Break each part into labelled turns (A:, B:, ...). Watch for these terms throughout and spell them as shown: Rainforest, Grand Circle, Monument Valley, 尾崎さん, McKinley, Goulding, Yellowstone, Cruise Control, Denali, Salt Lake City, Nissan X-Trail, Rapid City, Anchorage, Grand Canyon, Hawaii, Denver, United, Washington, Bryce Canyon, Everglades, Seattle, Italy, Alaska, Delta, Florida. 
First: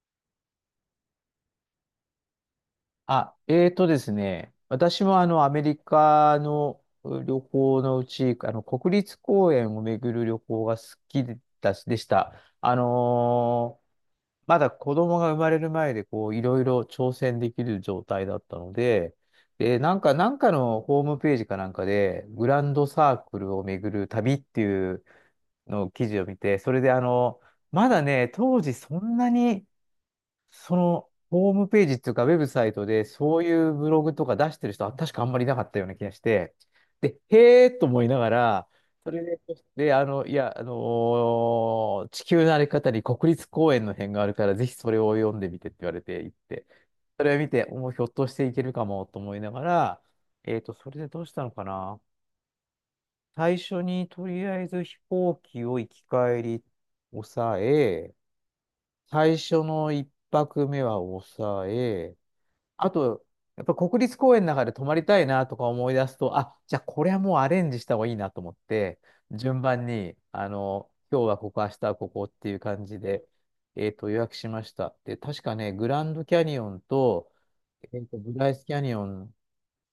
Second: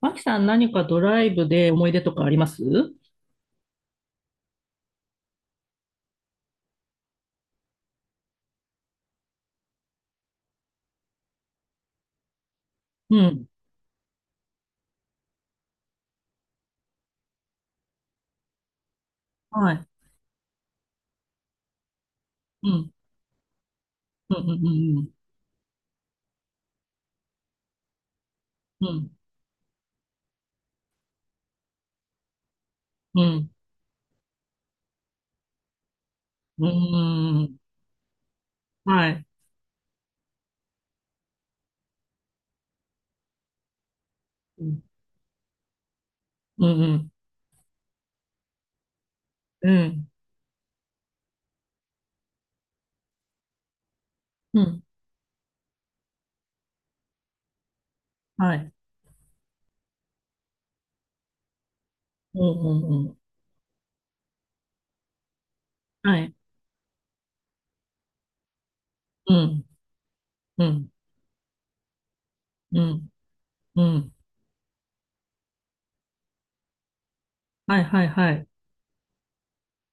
A: マキさん、何かドライブで思い出とかあります
B: あ、ですね、私もあのアメリカのう旅行のうち、あの国立公園を巡る旅行が好きでたし、でした。あ
A: うん。
B: のーまだ子供が生まれる前でこういろいろ挑戦できる状態だったので、
A: は
B: で、
A: い。
B: なんかのホームページかなんかで、グラ
A: う
B: ンド
A: ん。
B: サークルを巡る旅
A: うん。
B: っ
A: う
B: てい
A: んう
B: う
A: ん。
B: のを記事を見て、それであの、まだね、当時
A: う
B: そ
A: ん。
B: んなにその、ホームページっていうか、ウェブサイトで、
A: う
B: そう
A: ん。
B: いうブログとか出してる人は、確かあんまりいなかったような気がして、
A: う
B: で、
A: ん。
B: へーと思いながら、そ
A: は
B: れ
A: い。
B: で、で、あの、いや、地球の歩き方に国立公園の辺があるから、
A: う
B: ぜひ
A: ん。
B: それを読んでみてって言われて行って、
A: うん。
B: それを見て、もうひょっとしていけるかもと思いなが
A: う
B: ら、
A: ん。
B: それでどうしたのかな。最初に、とりあ
A: う
B: えず
A: ん。
B: 飛行機を行き帰り抑え、
A: はい。
B: 最初の一泊目は抑え、
A: う
B: あ
A: ん。うん。
B: と、やっぱ国立公園の中で泊まりたいなとか思い出
A: うん
B: す
A: はい。
B: と、あ、じゃあこれはもうアレンジした方がいいなと思って、
A: う
B: 順
A: ん。
B: 番に、あ
A: うん。
B: の、今日はここ、明日はここっていう
A: う
B: 感じ
A: ん。
B: で、
A: うん。
B: 予約しました。で、確かね、グランドキャニオンと、
A: はい。はい。は
B: ブ
A: い。
B: ライスキャニオン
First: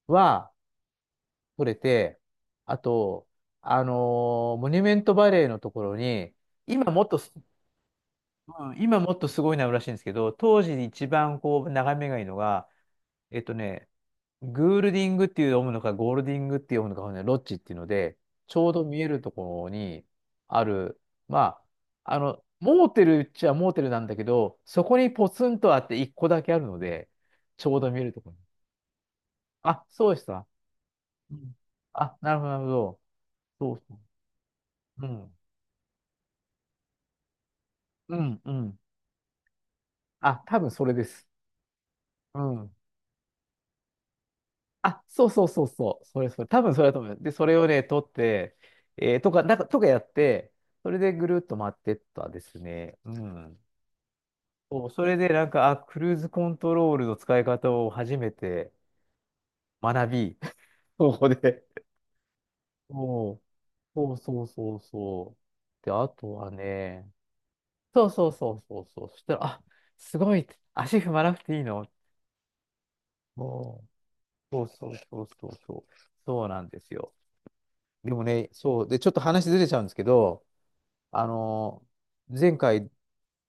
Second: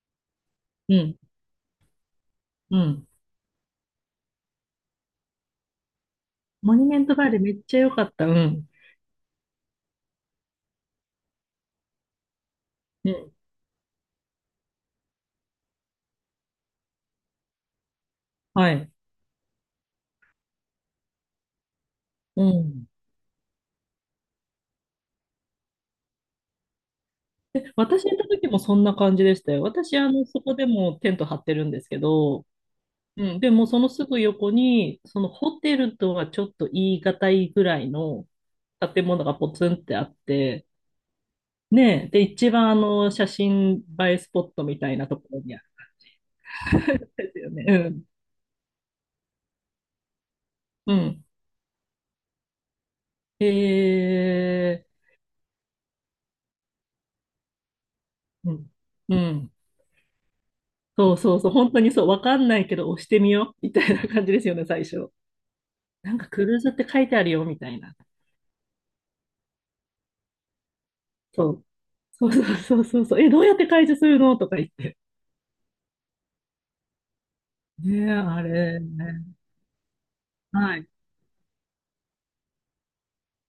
B: は
A: うん。
B: 取れて、あ
A: うん。
B: と、あのモニュメントバレーのところに、
A: モニュ
B: 今
A: メ
B: も
A: ン
B: っ
A: ト
B: と
A: バレーめっちゃ良かった。うん。
B: うん、今もっとすごいのあるらしいんですけど、当時一番こう眺めがいいのが、
A: うん。
B: ね、グールディングっていう読むのか、ゴールディングって読むのか、ね、ロッジっていうので、ちょ
A: は
B: うど
A: い。
B: 見えるところにある、まあ、あの、
A: う
B: モ
A: ん。
B: ーテルっちゃモーテルなんだけど、そこにポツンとあって一個だけあるので、
A: え、
B: ちょうど見え
A: 私
B: る
A: 行っ
B: と
A: た
B: ころに。
A: 時もそんな感じでしたよ。
B: あ、
A: 私、
B: そ
A: あ
B: うでし
A: の、そ
B: た。
A: こでもテント
B: う
A: 張って
B: ん、
A: るんですけ
B: あ、なる
A: ど、
B: ほど、なるほど。
A: うん、でも
B: そ
A: そ
B: う
A: の
B: そ
A: すぐ横に、
B: う。う
A: その
B: ん。
A: ホテルとはちょっと言い難いぐらい
B: う
A: の
B: ん、うん。
A: 建物がポツンってあっ
B: あ、多
A: て、
B: 分それです。
A: ねえ、で、
B: う
A: 一番
B: ん。
A: あの写真映えスポットみたい
B: あ、
A: なと
B: そ
A: こ
B: う
A: ろ
B: そう
A: にあ
B: そうそう。それそれ。多分それだと
A: る
B: 思
A: ん
B: う。で、
A: です
B: そ
A: よ
B: れ
A: ね。
B: を
A: う
B: ね、取
A: ん。
B: って、えーとか、なんか、とかやって、そ
A: う
B: れで
A: ん。
B: ぐるっと回ってったですね。うん。そ
A: え
B: う、それでなんか、あ、クルーズコントロールの使い方を初め
A: ー、う
B: て
A: ん。うん。
B: 学び、こ
A: そう
B: こ
A: そうそう、
B: で。
A: 本当にそう、わかんないけど押して
B: そ
A: み
B: う、
A: よう、みたいな
B: そう
A: 感じで
B: そう
A: すよね、
B: そう
A: 最初。
B: そう。で、あ
A: なんか
B: と
A: ク
B: は
A: ルーズって書い
B: ね、
A: てあるよ、みたいな。
B: そうそうそうそうそう。そしたら、あ、すごい、足踏まなく
A: そ
B: ていい
A: う。
B: の。
A: そうそうそうそうそう。え、どうやって
B: おう、
A: 解除するのとか
B: そ
A: 言
B: う
A: っ
B: そう
A: て。
B: そうそうそう。そうなんですよ。
A: ね
B: で
A: え、
B: も
A: あ
B: ね、
A: れ
B: そう。で、ちょっと
A: ね。
B: 話ずれちゃうんですけど、
A: はい。
B: あの、前回、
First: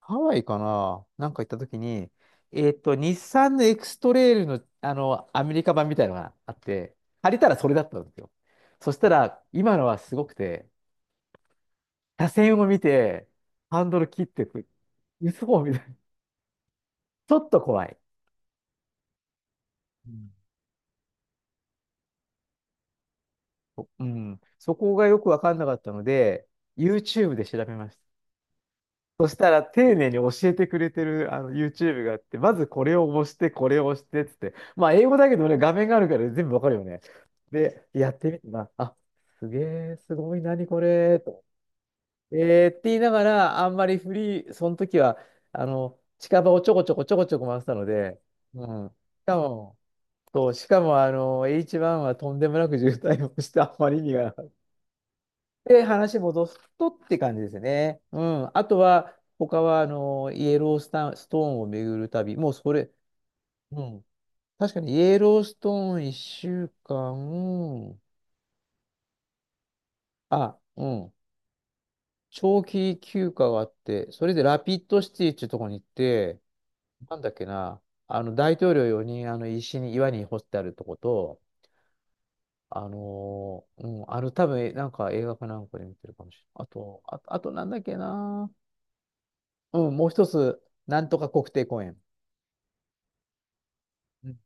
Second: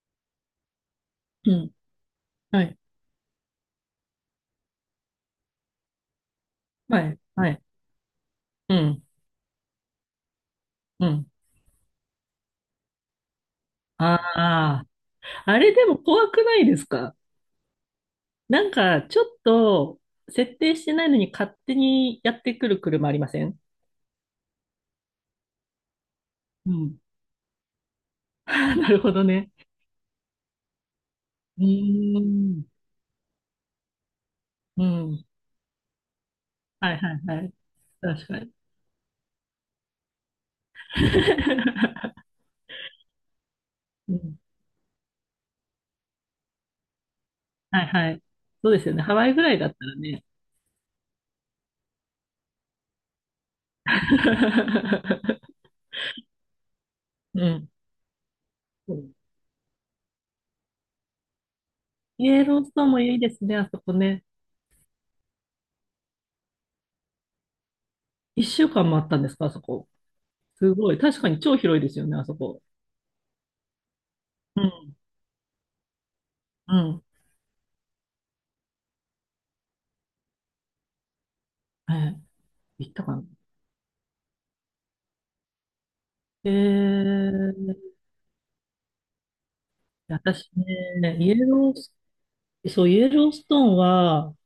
B: ハワイかななんか行っ
A: う
B: た
A: ん。
B: 時に、
A: はい。
B: 日産のエクストレイルの、あの、アメリカ版みたいなのがあって、
A: はい、
B: 借りた
A: は
B: ら
A: い。
B: それだったんですよ。
A: う
B: そし
A: ん、
B: たら、今のはすごくて、
A: うん。
B: 車線を見て、ハンドル
A: あ
B: 切ってく、
A: あ、あ
B: 嘘み
A: れ
B: た
A: で
B: いな。
A: も怖くないですか？
B: ちょっと怖い。
A: なんか、ちょっと、
B: うん。
A: 設定してないのに勝手にやってくる車ありません？
B: うん、そこがよくわかんなかったので、
A: うん。
B: YouTube で調べました。
A: あなるほど
B: そした
A: ね。
B: ら丁寧に教えてくれてるあの
A: う
B: YouTube があっ
A: ー
B: て、ま
A: ん。
B: ずこれを押して、これを押してっつって、
A: う
B: まあ英語
A: ん。
B: だけどね、画面があるから全部わかるよ
A: はい
B: ね。
A: はいはい。
B: で、やっ
A: 確
B: て
A: か
B: みて
A: に。
B: な、あ、すげえ、すごい、何これ、と。えーって言いながら、あんまりフ
A: うん。
B: リー、その時は、あの、近場をちょこちょこちょこちょこ回ってた
A: は
B: の
A: いは
B: で、
A: い。
B: う
A: そうで
B: ん。
A: す
B: し
A: よね。ハワイ
B: か
A: ぐらいだっ
B: も、
A: たらね。
B: そう、しかも、あの、H1 はとんでもなく渋滞をして、あんまり意味がなか で、話戻すとって感じで
A: う
B: す
A: ん。
B: ね。うん。あとは、他は、あの、イエロースタン、ストーンを巡る
A: イ
B: 旅。
A: エ
B: もう
A: ロー
B: そ
A: ストー
B: れ、
A: ンもいいですね、あそ
B: う
A: こ
B: ん。
A: ね。
B: 確かに、イエローストーン1週間、
A: 1週間もあったんですか、あそこ？
B: あ、
A: す
B: う
A: ごい。
B: ん。
A: 確かに超広いですよね、あそこ。
B: 長期休暇があって、それでラ
A: う
B: ピッ
A: ん
B: ドシティっていうところに行って、
A: うん。
B: なんだっけな、あの、大統領用にん、あの、石に、岩に掘ってあるとこと、
A: ええ、行ったかな。
B: うん、あの、多分、なんか映画かなんかで見てるかもしれ
A: え
B: ない。あと、あ、あとなんだっ
A: え、
B: けな、うん、もう一
A: 私
B: つ、なん
A: ね、
B: とか
A: イエ
B: 国定
A: ロー
B: 公
A: ス、
B: 園。
A: そう、イエローストーン
B: う
A: は、
B: ん、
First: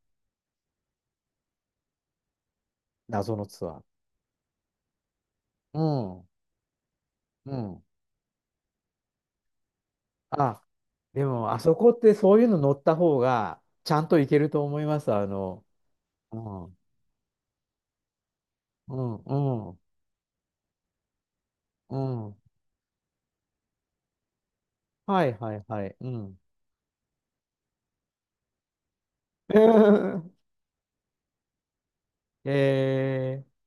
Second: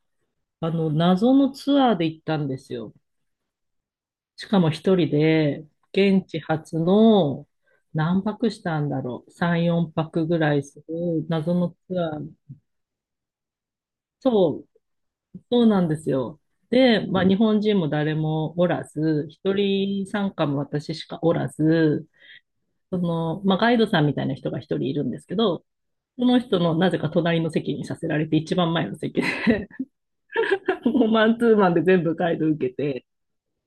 A: あの、謎のツアーで行ったんですよ。
B: 謎のツアー。
A: しかも一人で、
B: う
A: 現
B: ん。
A: 地初の、
B: うん。
A: 何泊したんだろう。3、4泊ぐら
B: あ、
A: いす
B: で
A: る
B: も、
A: 謎
B: あそ
A: の
B: こっ
A: ツ
B: て
A: アー。
B: そういうの乗った方が、ちゃんと行けると
A: そう、
B: 思います。あ
A: そ
B: の、
A: うなんです
B: う
A: よ。
B: ん、う
A: で、まあ、日本人も誰もおら
B: ん、
A: ず、一
B: うん、
A: 人参加も私しかおら
B: う
A: ず、
B: ん。
A: その、まあ、ガイドさんみたいな人が一人いるんで
B: は
A: す
B: い、
A: け
B: はい、
A: ど、
B: はい。う
A: そ
B: ん。
A: の人のなぜか隣の席にさせられて、一番前の席で もうマンツーマンで全部ガイド受けて、
B: え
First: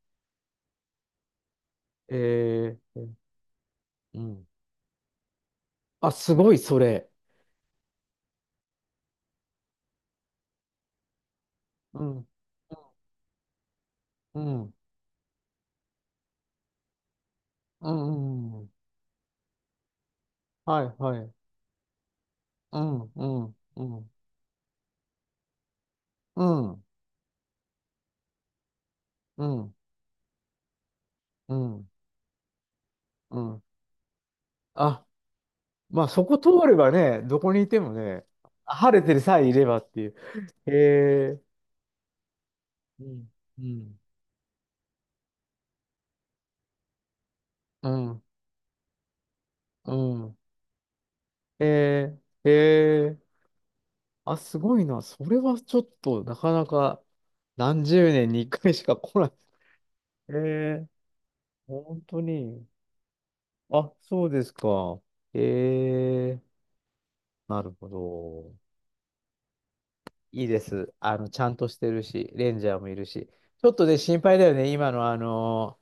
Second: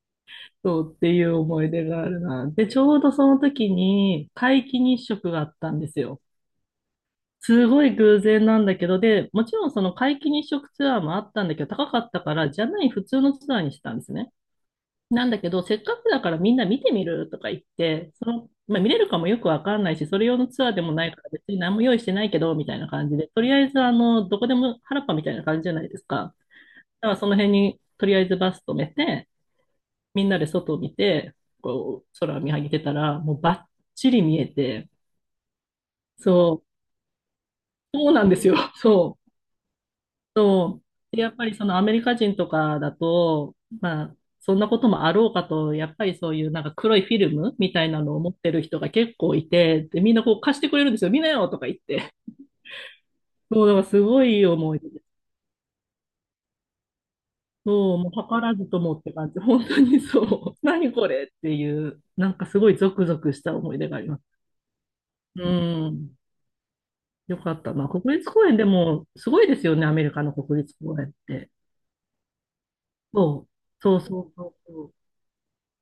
A: そうっていう思い出があ
B: ー、
A: るな。で、
B: え
A: ちょう
B: ー、
A: どその時
B: う
A: に
B: ん。
A: 皆既日食があったんです
B: あ、
A: よ。
B: すごい、それ。
A: すごい偶然なんだけど、で、もちろんその皆既日食ツアーもあったんだけど、高か
B: う
A: った
B: ん、
A: から、じゃない普通のツアーにしたんですね。
B: うん、
A: なんだけど、せっかくだからみんな見てみるとか言っ
B: う
A: て、その、
B: ん、うん。
A: まあ、見れるかもよくわかんないし、それ用のツアーで
B: は
A: も
B: い、
A: ないか
B: は
A: ら
B: い。
A: 別に何も用意してないけど、みたい
B: う
A: な感
B: ん、
A: じ
B: う
A: で、とり
B: ん、
A: あえず
B: う
A: あ
B: ん、
A: の、どこでも原っぱみたいな感じじゃないですか。
B: うん、
A: だからその辺にとりあえずバス止めて、
B: うん、
A: みんなで外を見て、
B: うん。
A: こう、空を見上げてたら、も
B: う
A: う
B: ん、
A: バッチリ見えて、
B: あ、まあそこ通
A: そ
B: ればね、どこにいても
A: う、そうな
B: ね、
A: んですよ。
B: 晴れて
A: そ
B: る
A: う。
B: さえいればっていう。
A: そう。でや
B: へ
A: っ
B: え、
A: ぱりそのアメリカ人とかだ
B: うん、
A: と、
B: うん、
A: まあ、そんなこともあろうかと、やっぱりそういうなんか黒いフィルムみた
B: う
A: いなのを
B: ん、
A: 持ってる人が結構いて、
B: う
A: で、みんなこ
B: ん。
A: う貸してくれるんですよ。見なよと
B: へ
A: か言って。
B: え、へえ、
A: そう、だからすご
B: あ、
A: い
B: す
A: 思
B: ご
A: い
B: い
A: 出で
B: な。
A: す。
B: それはちょっとなかなか
A: そ
B: 何
A: う、も
B: 十
A: う
B: 年に
A: 図
B: 一
A: らず
B: 回
A: と
B: し
A: も
B: か
A: って
B: 来ない。
A: 感じ。本当に
B: へ
A: そう。
B: え、
A: 何これってい
B: 本
A: う、
B: 当
A: なんかす
B: に。
A: ごいゾクゾクした思い出
B: あ、
A: があります。
B: そうですか。
A: うん。
B: へえ、
A: よか
B: な
A: っ
B: る
A: たな。
B: ほ
A: 国立公
B: ど。
A: 園でもすごいですよね。アメリカの
B: いいで
A: 国立
B: す。
A: 公園っ
B: あの、ちゃ
A: て。
B: んとしてるし、レンジャーもいるし。
A: そう。
B: ちょっと
A: そ
B: ね、
A: う
B: 心
A: そう
B: 配だ
A: そ
B: よ
A: う
B: ね。
A: そ
B: 今
A: う。
B: のあの、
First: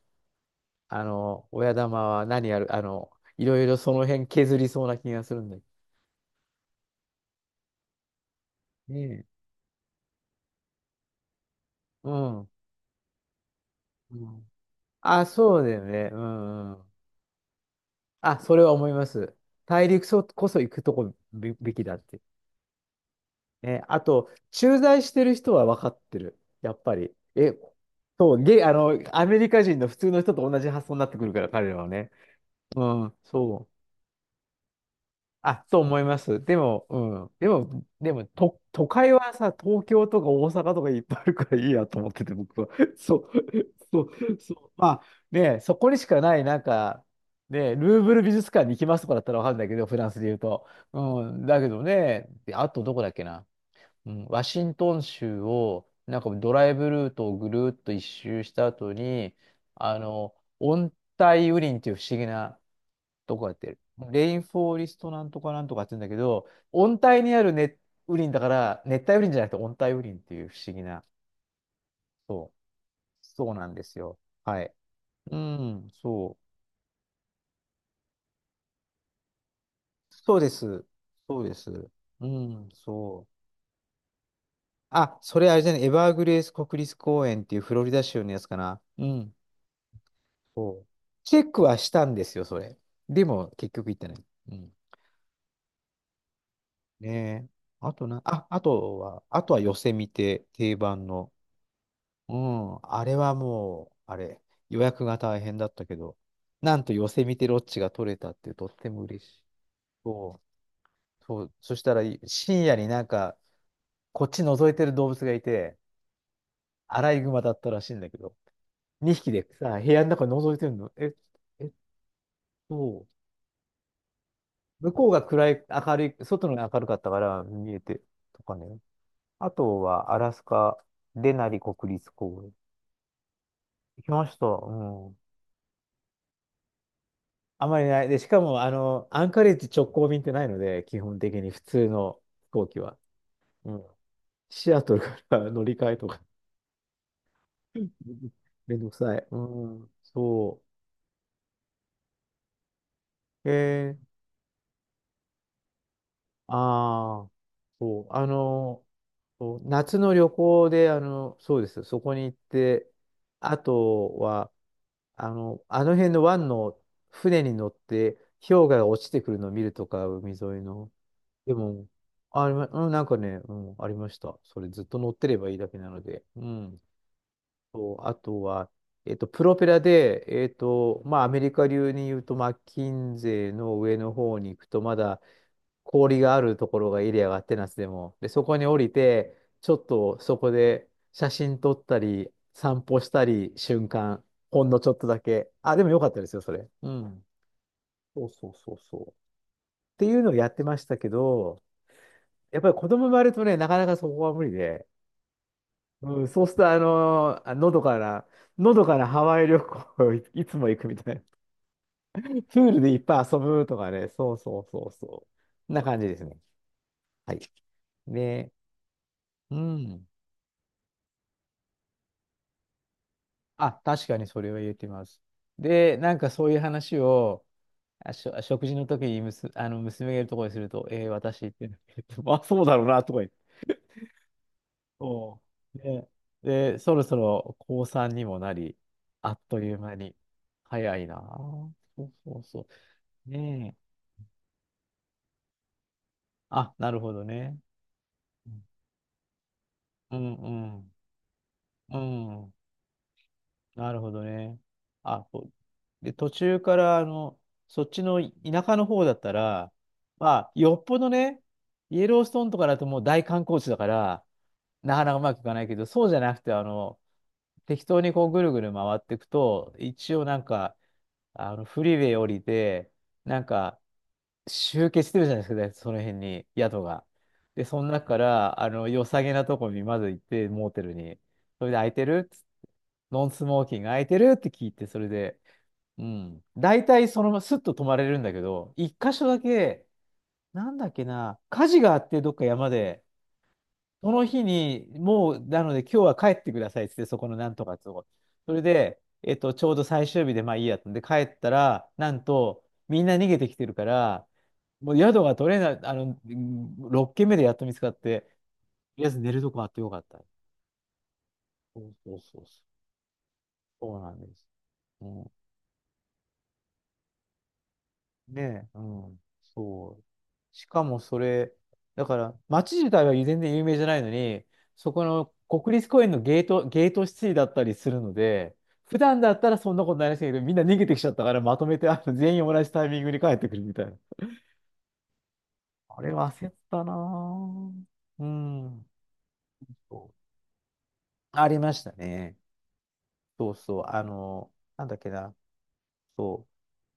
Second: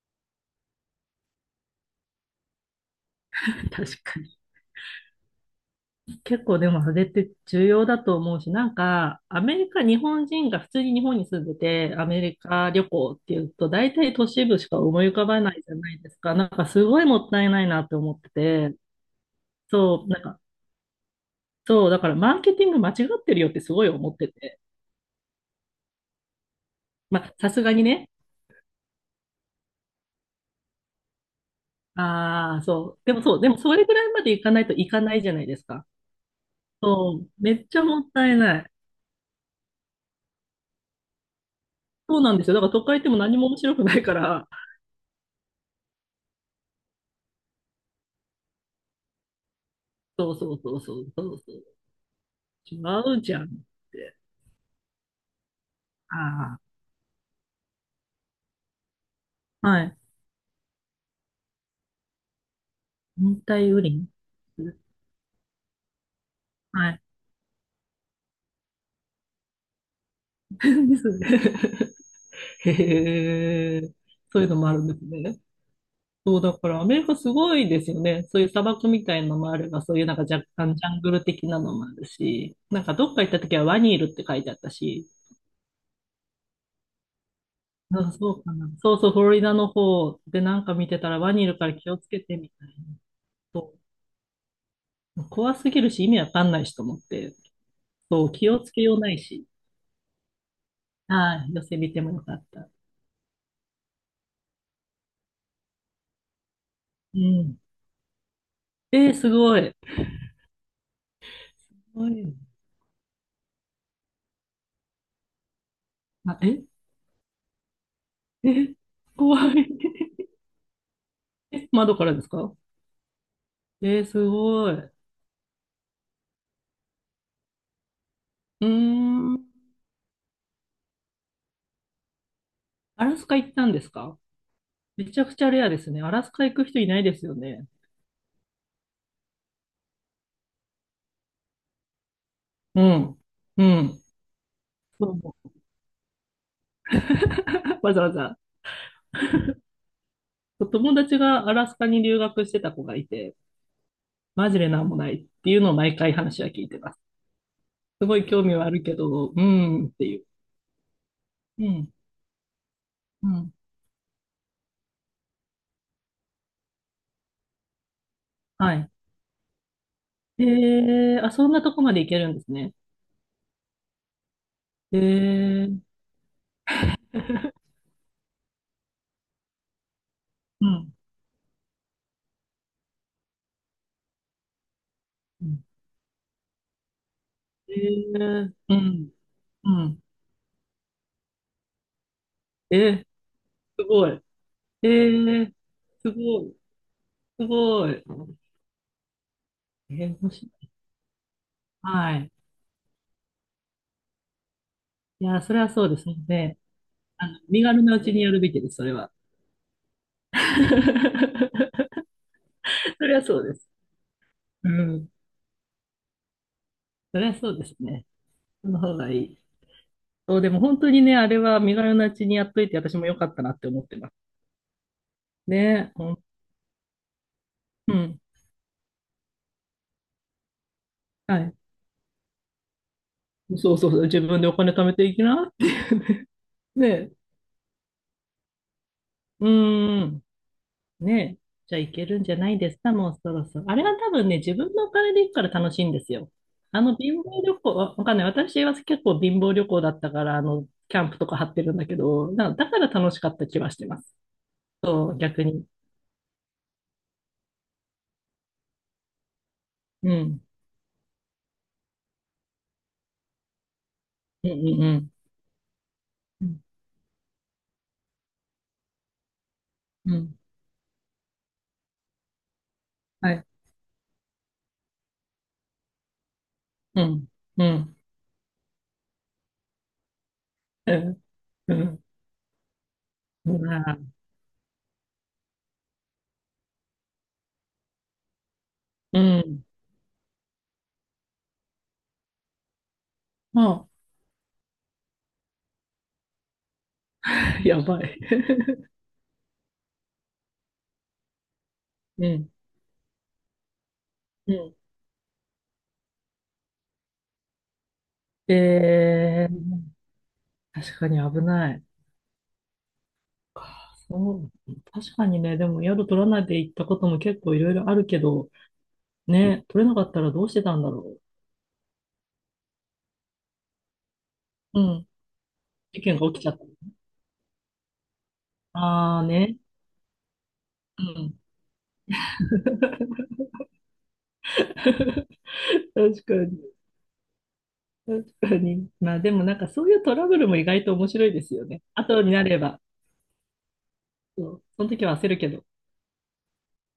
B: あの、親玉は何やる、あの、いろい ろそ
A: 確
B: の
A: か
B: 辺
A: に。
B: 削りそうな気がするんだけ
A: 結構でもそれって重要だと思うし、なん
B: ど
A: か、
B: ね。
A: アメリカ、日本人が普通に日本に住んでて、ア
B: う
A: メリ
B: ん。
A: カ旅行っていうと、大体
B: う
A: 都市
B: ん、
A: 部しか思い浮
B: あ、
A: かばな
B: そ
A: い
B: うだ
A: じゃ
B: よ
A: ない
B: ね。
A: で
B: う
A: すか。なんか
B: んう
A: す
B: ん。
A: ごいもったいないなって思って
B: あ、それは
A: て、
B: 思います。大陸
A: そう、なん
B: そ
A: か、
B: こそ行くとこべべき
A: そう、
B: だっ
A: だから
B: て。
A: マーケティング間違ってるよってす
B: ね、
A: ごい
B: あ
A: 思って
B: と、
A: て。
B: 駐在してる人は分かってる。やっぱり。
A: まあ、さ
B: え、
A: すがにね。
B: そう、ゲ、あの、アメリカ人の普通の人と同じ発想になってくるから、彼らはね。
A: ああ、
B: う
A: そう。で
B: ん、
A: もそう、でも
B: そう。
A: それぐらいまでいかないといかないじゃない
B: あ、
A: です
B: と
A: か。
B: 思います。でも、う
A: そう、
B: ん。で
A: めっちゃ
B: も、
A: もっ
B: でも、
A: たいな
B: と、
A: い。
B: 都会はさ、東京とか大阪とかいっぱいあるからいいやと思っ
A: そう
B: てて、
A: なんですよ。
B: 僕
A: だか
B: は。
A: ら都 会行っても
B: そう、
A: 何も面白くな
B: そ
A: いか
B: う、
A: ら。
B: そう。まあ、ね、そこにしかない、なんか、ね、ルーブル美術館に行きますとかだったらわかるんだけど、フランスで
A: そ
B: 言
A: う
B: う
A: そう
B: と。
A: そうそう
B: う
A: そう
B: ん、
A: そ
B: だ
A: う。
B: けどね、であ
A: 違
B: とどこだっ
A: う
B: け
A: じゃん
B: な。
A: っ
B: う
A: て。
B: ん、ワシントン州を、なんかド
A: あ
B: ライブルートをぐるーっと一周した後に、
A: あ、はい。
B: あの、温帯雨林っていう不思議な、ど
A: 温
B: こやって
A: 帯
B: る
A: 雨林。
B: レインフォーリストなんとかなんとかって言うんだけど、
A: は
B: 温
A: い。
B: 帯にある熱雨林だから、熱帯雨林じゃなくて温帯雨林っていう 不思議
A: で
B: な、
A: すね。
B: そう、
A: へ
B: そうなん
A: え、
B: ですよ。
A: そういうの
B: は
A: もあ
B: い。
A: るんです
B: う
A: ね。
B: ん、そ
A: そう、
B: う。
A: だからアメリカすごいですよね。そういう砂漠みたいなのもあれば、そういうなんか
B: そう
A: 若
B: で
A: 干ジ
B: す。
A: ャングル
B: そう
A: 的
B: で
A: なのもあ
B: す。
A: る
B: う
A: し、
B: ん、
A: なんかどっか
B: そ
A: 行っ
B: う。
A: た時はワニいるって書いてあったし、
B: あ、それあれじゃない、エバーグレース国立公園っていうフロリダ
A: なんか
B: 州の
A: そ
B: や
A: う
B: つ
A: か
B: か
A: な。
B: な。
A: そう
B: う
A: そう、フロ
B: ん、
A: リダの方でなん
B: そ
A: か
B: う。
A: 見てたらワ
B: チェ
A: ニ
B: ッ
A: いる
B: ク
A: から
B: はし
A: 気を
B: た
A: つ
B: ん
A: け
B: です
A: て
B: よ、
A: み
B: そ
A: たいな。
B: れ。でも、結
A: そ
B: 局行ってない。うん。
A: う怖すぎるし意味わかんないしと思って、
B: ねえ。あとな、
A: そう、
B: あ、
A: 気を
B: あ
A: つけよう
B: と
A: ない
B: は、あ
A: し。
B: とは寄せ見て、定番の。
A: はい寄せ見てもよ
B: う
A: かった。
B: ん、あれはもう、あれ、予約が大変だったけど、なんと寄
A: う
B: せ見てロ
A: ん。
B: ッチが取れたってとっても
A: えー、
B: 嬉
A: す
B: しい。
A: ごい。
B: そう、そう、そしたら
A: 怖
B: い
A: い。
B: 深夜になんか、こっち覗いてる動物がいて、
A: あ、え
B: アライグマだったらしいんだけど、
A: え
B: 2匹
A: 怖
B: で
A: い。
B: さ、部屋の中覗いてるの。え、え
A: え
B: っ
A: 窓からですか？
B: と、
A: えー、すごい。
B: 向
A: う
B: こうが暗い、明るい、外のが明るかったから見えて、とか
A: ー
B: ね。
A: ん。
B: あとはアラスカ、デナリ国立公園。
A: アラスカ行ったんです
B: 行き
A: か？
B: ました。
A: め
B: うん。
A: ちゃくちゃレアですね。アラスカ行く人いないですよね。
B: あまりない。で、しかも、あの、アンカレッジ直行便ってないので、基本的に普通の飛行機
A: う
B: は。
A: ん。う
B: うん。
A: ん。
B: シアトル
A: そう
B: から
A: 思
B: 乗り換えとか
A: う わざわ ざ。
B: めんどくさい。うん。そ
A: 友達がアラスカに留学してた子がいて、
B: う。
A: マジでなんもないっていうのを毎回話は聞いてます。
B: ああ、そ
A: す
B: う。
A: ごい興味はあるけど、うー
B: そう
A: んっ
B: 夏
A: て
B: の
A: いう。
B: 旅行で、そう
A: う
B: です。
A: ん。
B: そこに行って、
A: うん。
B: あとは、あの、あの辺の湾の船に乗って、氷河
A: は
B: が
A: い。
B: 落ちてくるのを見るとか、海沿
A: へ
B: いの。
A: え、あ、そん
B: で
A: なとこ
B: も、
A: まで行けるんで
B: あ、
A: す
B: りま
A: ね。
B: うん、なんかね、うん、ありました。それずっ
A: へ
B: と乗ってればいいだ
A: え、
B: けなので。うん。と、あとは、プロペラで、
A: うん。う
B: まあ、アメリカ流に言うと、マッキンゼーの上の方に行くと、まだ
A: ん。
B: 氷があるところがエリアがあってナ
A: へ
B: スで
A: え、
B: も。で、そこに
A: う
B: 降り
A: ん。
B: て、
A: う
B: ちょっ
A: ん。
B: とそこで写真撮ったり、
A: え
B: 散歩
A: ー、
B: したり、
A: す
B: 瞬
A: ごい。
B: 間、ほんの
A: え
B: ちょっとだけ。
A: ー、
B: あ、でもよかっ
A: す
B: たですよ、
A: ご
B: そ
A: い。
B: れ。うん。
A: すごい。
B: そうそうそうそう。っ
A: え
B: てい
A: ー、
B: うの
A: 面
B: をや
A: 白
B: って
A: い。
B: ましたけど、
A: はい。
B: やっぱり子供生まれるとね、なかなかそこは無理で、
A: いや、それはそうです
B: うん、そうする
A: ね。
B: と、
A: あの、
B: あ
A: 身
B: のど
A: 軽な
B: か
A: うちに
B: な、
A: やるべきで
B: の
A: す、そ
B: ど
A: れ
B: かな
A: は。
B: ハワイ旅行、 いつも行くみたいな。プールでいっ
A: それ
B: ぱ
A: は
B: い遊
A: そうで
B: ぶ
A: す。
B: とかね、そうそう
A: う
B: そう
A: ん。
B: そう。な感じですね。
A: それは
B: はい。
A: そうですね。
B: で、
A: その方がいい。
B: うん。
A: そう、でも本当にね、あれは身軽なうちにやっといて、私も良かったなって
B: あ、
A: 思って
B: 確
A: ます。
B: かにそれは言えてます。
A: ね、
B: で、
A: ほ
B: なん
A: ん、
B: かそういう話を、
A: うん。
B: 食事の時にあの娘がいるところにすると、
A: は
B: 私っ
A: い。
B: て、あ、そうだろうな、とか。
A: そうそうそう、自分でお金貯めていき
B: そ
A: な。
B: う。で、で、そろ
A: ね、
B: そろ高3にもなり、あっ
A: う
B: という間
A: ー
B: に。
A: ん、
B: 早いなあ。
A: ねえ、じゃあい
B: そ
A: け
B: う
A: るんじゃ
B: そう
A: ない
B: そ
A: ですか、もう
B: う。
A: そろそろ。
B: ねえ。
A: あれは多分ね、自分のお金で行くから楽しいんですよ。
B: あ、
A: あ
B: な
A: の
B: るほ
A: 貧
B: ど
A: 乏旅
B: ね。
A: 行、わかんない。
B: う
A: 私
B: ん
A: は結構貧乏旅行だった
B: う
A: か
B: ん
A: ら、あの、キャンプとか張ってるんだ
B: う
A: け
B: ん。
A: ど、
B: う
A: だ
B: ん、
A: だから楽しかった気はして
B: なる
A: ま
B: ほ
A: す。
B: どね。
A: そう、
B: あ、そ
A: 逆
B: う
A: に。
B: で、途中から、あの、そっちの田舎の方だったら、
A: う
B: ま
A: ん。
B: あ、よっぽどね、イエローストーンとかだともう大観光地だから、
A: うんうんう
B: なか
A: ん。
B: なかうまくいかないけど、そうじゃなく
A: う
B: て、
A: ん。
B: あの、適当にこうぐるぐる回っていくと、
A: う
B: 一応
A: ん
B: なんか、あの、フリーウェイ降りて、
A: は
B: なん
A: い。
B: か、集結してるじゃないですか、その辺に、宿
A: う
B: が。
A: ん。う
B: で、その
A: ん。
B: 中から、あの、良さげなとこにまず行って、モーテ
A: う
B: ルに。
A: ん。
B: それ
A: う
B: で、空い
A: ん。
B: てるノンス
A: う
B: モーキング空い
A: ん。
B: てるって聞いて、それで、うん。大体、そのままスッと泊まれるんだけど、一箇
A: う
B: 所だ
A: ん。
B: け、なんだっけな、火事があって、どっか山で、
A: あ、
B: その日に、もう、なので、今日は帰ってくださいっつって、そこのなんとか
A: や
B: と
A: ばい。
B: こ。それで、ちょうど最終日で、まあいいやってんで、帰ったら、なん
A: うん。
B: と、みんな逃げてきてるから、
A: うん。
B: もう宿が取れない、あの、6軒目でやっと見つかって、と
A: え
B: りあえず寝るとこあって
A: ー
B: よかった。
A: 確かに危な
B: そ
A: い。
B: うそうそうそう。
A: か
B: そうなん
A: そ
B: です。
A: う。
B: う
A: 確か
B: ん、
A: にね、でも宿取らないで行ったことも結構いろいろあるけど、
B: ねえ、うん、
A: ね、取れな
B: そ
A: か
B: う。
A: ったらどうして
B: し
A: たん
B: か
A: だ
B: も
A: ろ
B: それ、だから、街自体は全然有名じゃないのに、
A: う。う
B: そこ
A: ん。
B: の国立
A: 事
B: 公園
A: 件
B: の
A: が起きちゃった。
B: ゲートシティだったりするので、普
A: あ
B: 段
A: あ
B: だった
A: ね。
B: らそんなことないらしいけど、みんな逃げてき
A: う
B: ちゃったか
A: ん。
B: ら、まとめてあの全員同じタイミングに帰ってくるみたいな。あれ
A: 確
B: は
A: か
B: 焦っ
A: に。
B: たなぁ。う
A: 確か
B: ん。
A: に。まあでもなんか
B: そ
A: そういう
B: う
A: トラブルも意外と面白いで
B: あ
A: す
B: り
A: よ
B: ま
A: ね。
B: した
A: 後に
B: ね。
A: なれば。
B: そうそう。あ
A: そ
B: の、
A: う。そ
B: なん
A: の
B: だっ
A: 時
B: け
A: は焦
B: な。
A: るけど。
B: そう。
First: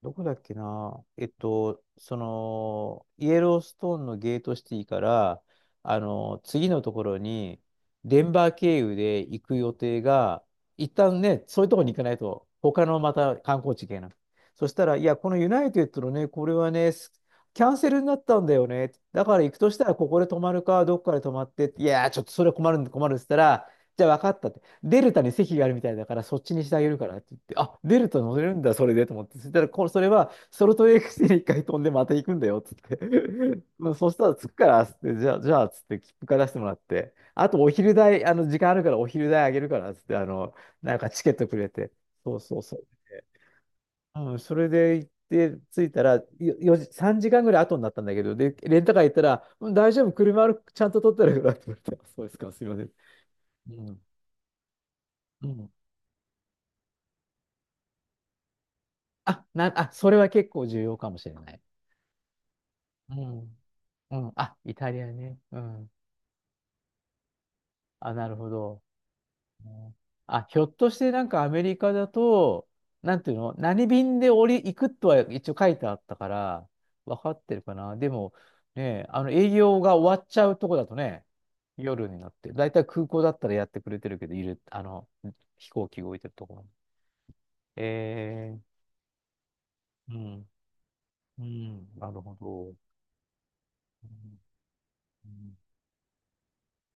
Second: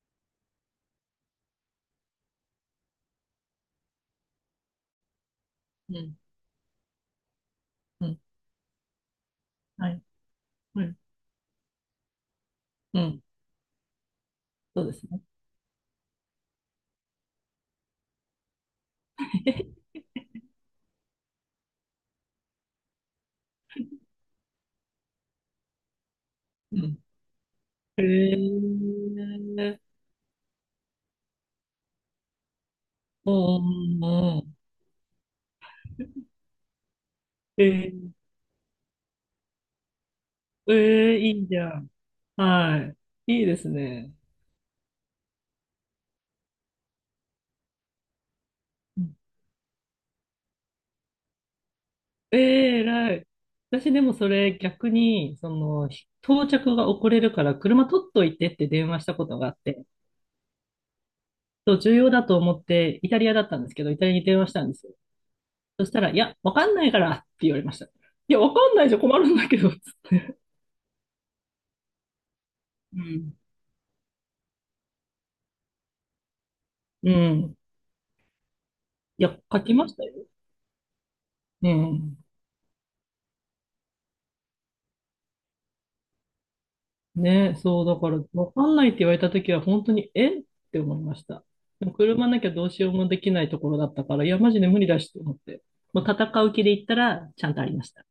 B: どこだっけな。その、イエローストーンのゲートシティから、
A: う
B: あ
A: ん。
B: の、次のところに、
A: う
B: デ
A: ん。
B: ンバー経由で行く予
A: は
B: 定
A: い。
B: が、
A: う
B: 一
A: ん。
B: 旦ね、そういうところに行かないと、他の
A: う
B: ま
A: ん。
B: た観光地行けない。そし
A: そ
B: た
A: うで
B: ら、い
A: す
B: や、
A: ね。
B: このユナイテッドのね、これはね、キャンセルになったんだよね。だから行くとし たら、ここで泊まるか、どっかで泊まって、いや、ちょっとそれ困るって言ったら、じゃあ分かったって。デルタに席があるみたいだから、そっちにして
A: う
B: あげる
A: ん。
B: からって言って、あ、デ
A: へ
B: ルタ乗
A: え
B: れるんだ、それでと思って。そしたら、
A: ー。
B: これ、それは、ソルトレークシティに一回飛んでまた行くんだよ、つって。
A: う
B: まあ、
A: んう
B: そしたら、
A: ん
B: 着
A: う
B: く
A: ん。
B: から、つって、じゃあ、つって、切符から出してもらって、あと、お昼
A: え
B: 代、あの、時間あるから、お昼代あげるから、つって、あの、
A: ー、
B: なんか
A: えー、
B: チケ
A: い
B: ット
A: い
B: く
A: じ
B: れ
A: ゃ
B: て。
A: ん。
B: そうそうそ
A: は
B: う。
A: い。いいですね。
B: うん、それで行って、着いたら、4時、3時間ぐらい後になったんだけど、で、レンタカー行ったら、うん、大丈夫、車ある、ちゃんと取ってあるからって言われて、そうです
A: え
B: か、すいま
A: え
B: せん。
A: 偉い。
B: う
A: 私で
B: ん。
A: もそれ逆に、
B: う
A: そ
B: ん、
A: の、到着が遅れるから車取っといてって電話したことがあって、
B: あ、それは結構重要かもしれない。
A: そう、重要だと思ってイ
B: う
A: タリアだっ
B: ん。
A: たんですけど、イタリア
B: う
A: に
B: ん。
A: 電話し
B: あ、
A: たん
B: イ
A: です
B: タ
A: よ。
B: リアね。う
A: そ
B: ん。
A: したら、いや、わかんないからって言われました。い
B: あ、なる
A: や、
B: ほ
A: わかん
B: ど。
A: ないじゃ困るんだけ
B: う
A: ど、つっ
B: ん、
A: て。
B: あ、ひょっとしてなんかアメリカだと、
A: う
B: なんてい
A: ん。
B: うの、何便で降り、行くとは一応書いてあったから、
A: う
B: 分かって
A: ん。
B: るかな。でも、ね、
A: い
B: あの
A: や、
B: 営
A: 書き
B: 業
A: まし
B: が
A: たよ。
B: 終わっちゃうとこだとね、
A: う
B: 夜
A: ん。
B: になって、だいたい空港だったらやってくれてるけど、いる、あの、飛行機動いてるところ。
A: ね、そう、だから、わ
B: えー、
A: かんないって言われたときは、本当に、
B: う
A: えっ
B: ん、
A: て思いまし
B: う
A: た。でも
B: ん、なる
A: 車
B: ほ
A: なきゃど
B: ど。
A: う
B: う
A: しようもできないところだったから、い
B: ん
A: や、マジで無理だしと
B: う
A: 思っ
B: ん
A: て。もう戦う気で行ったら、ちゃんとありました。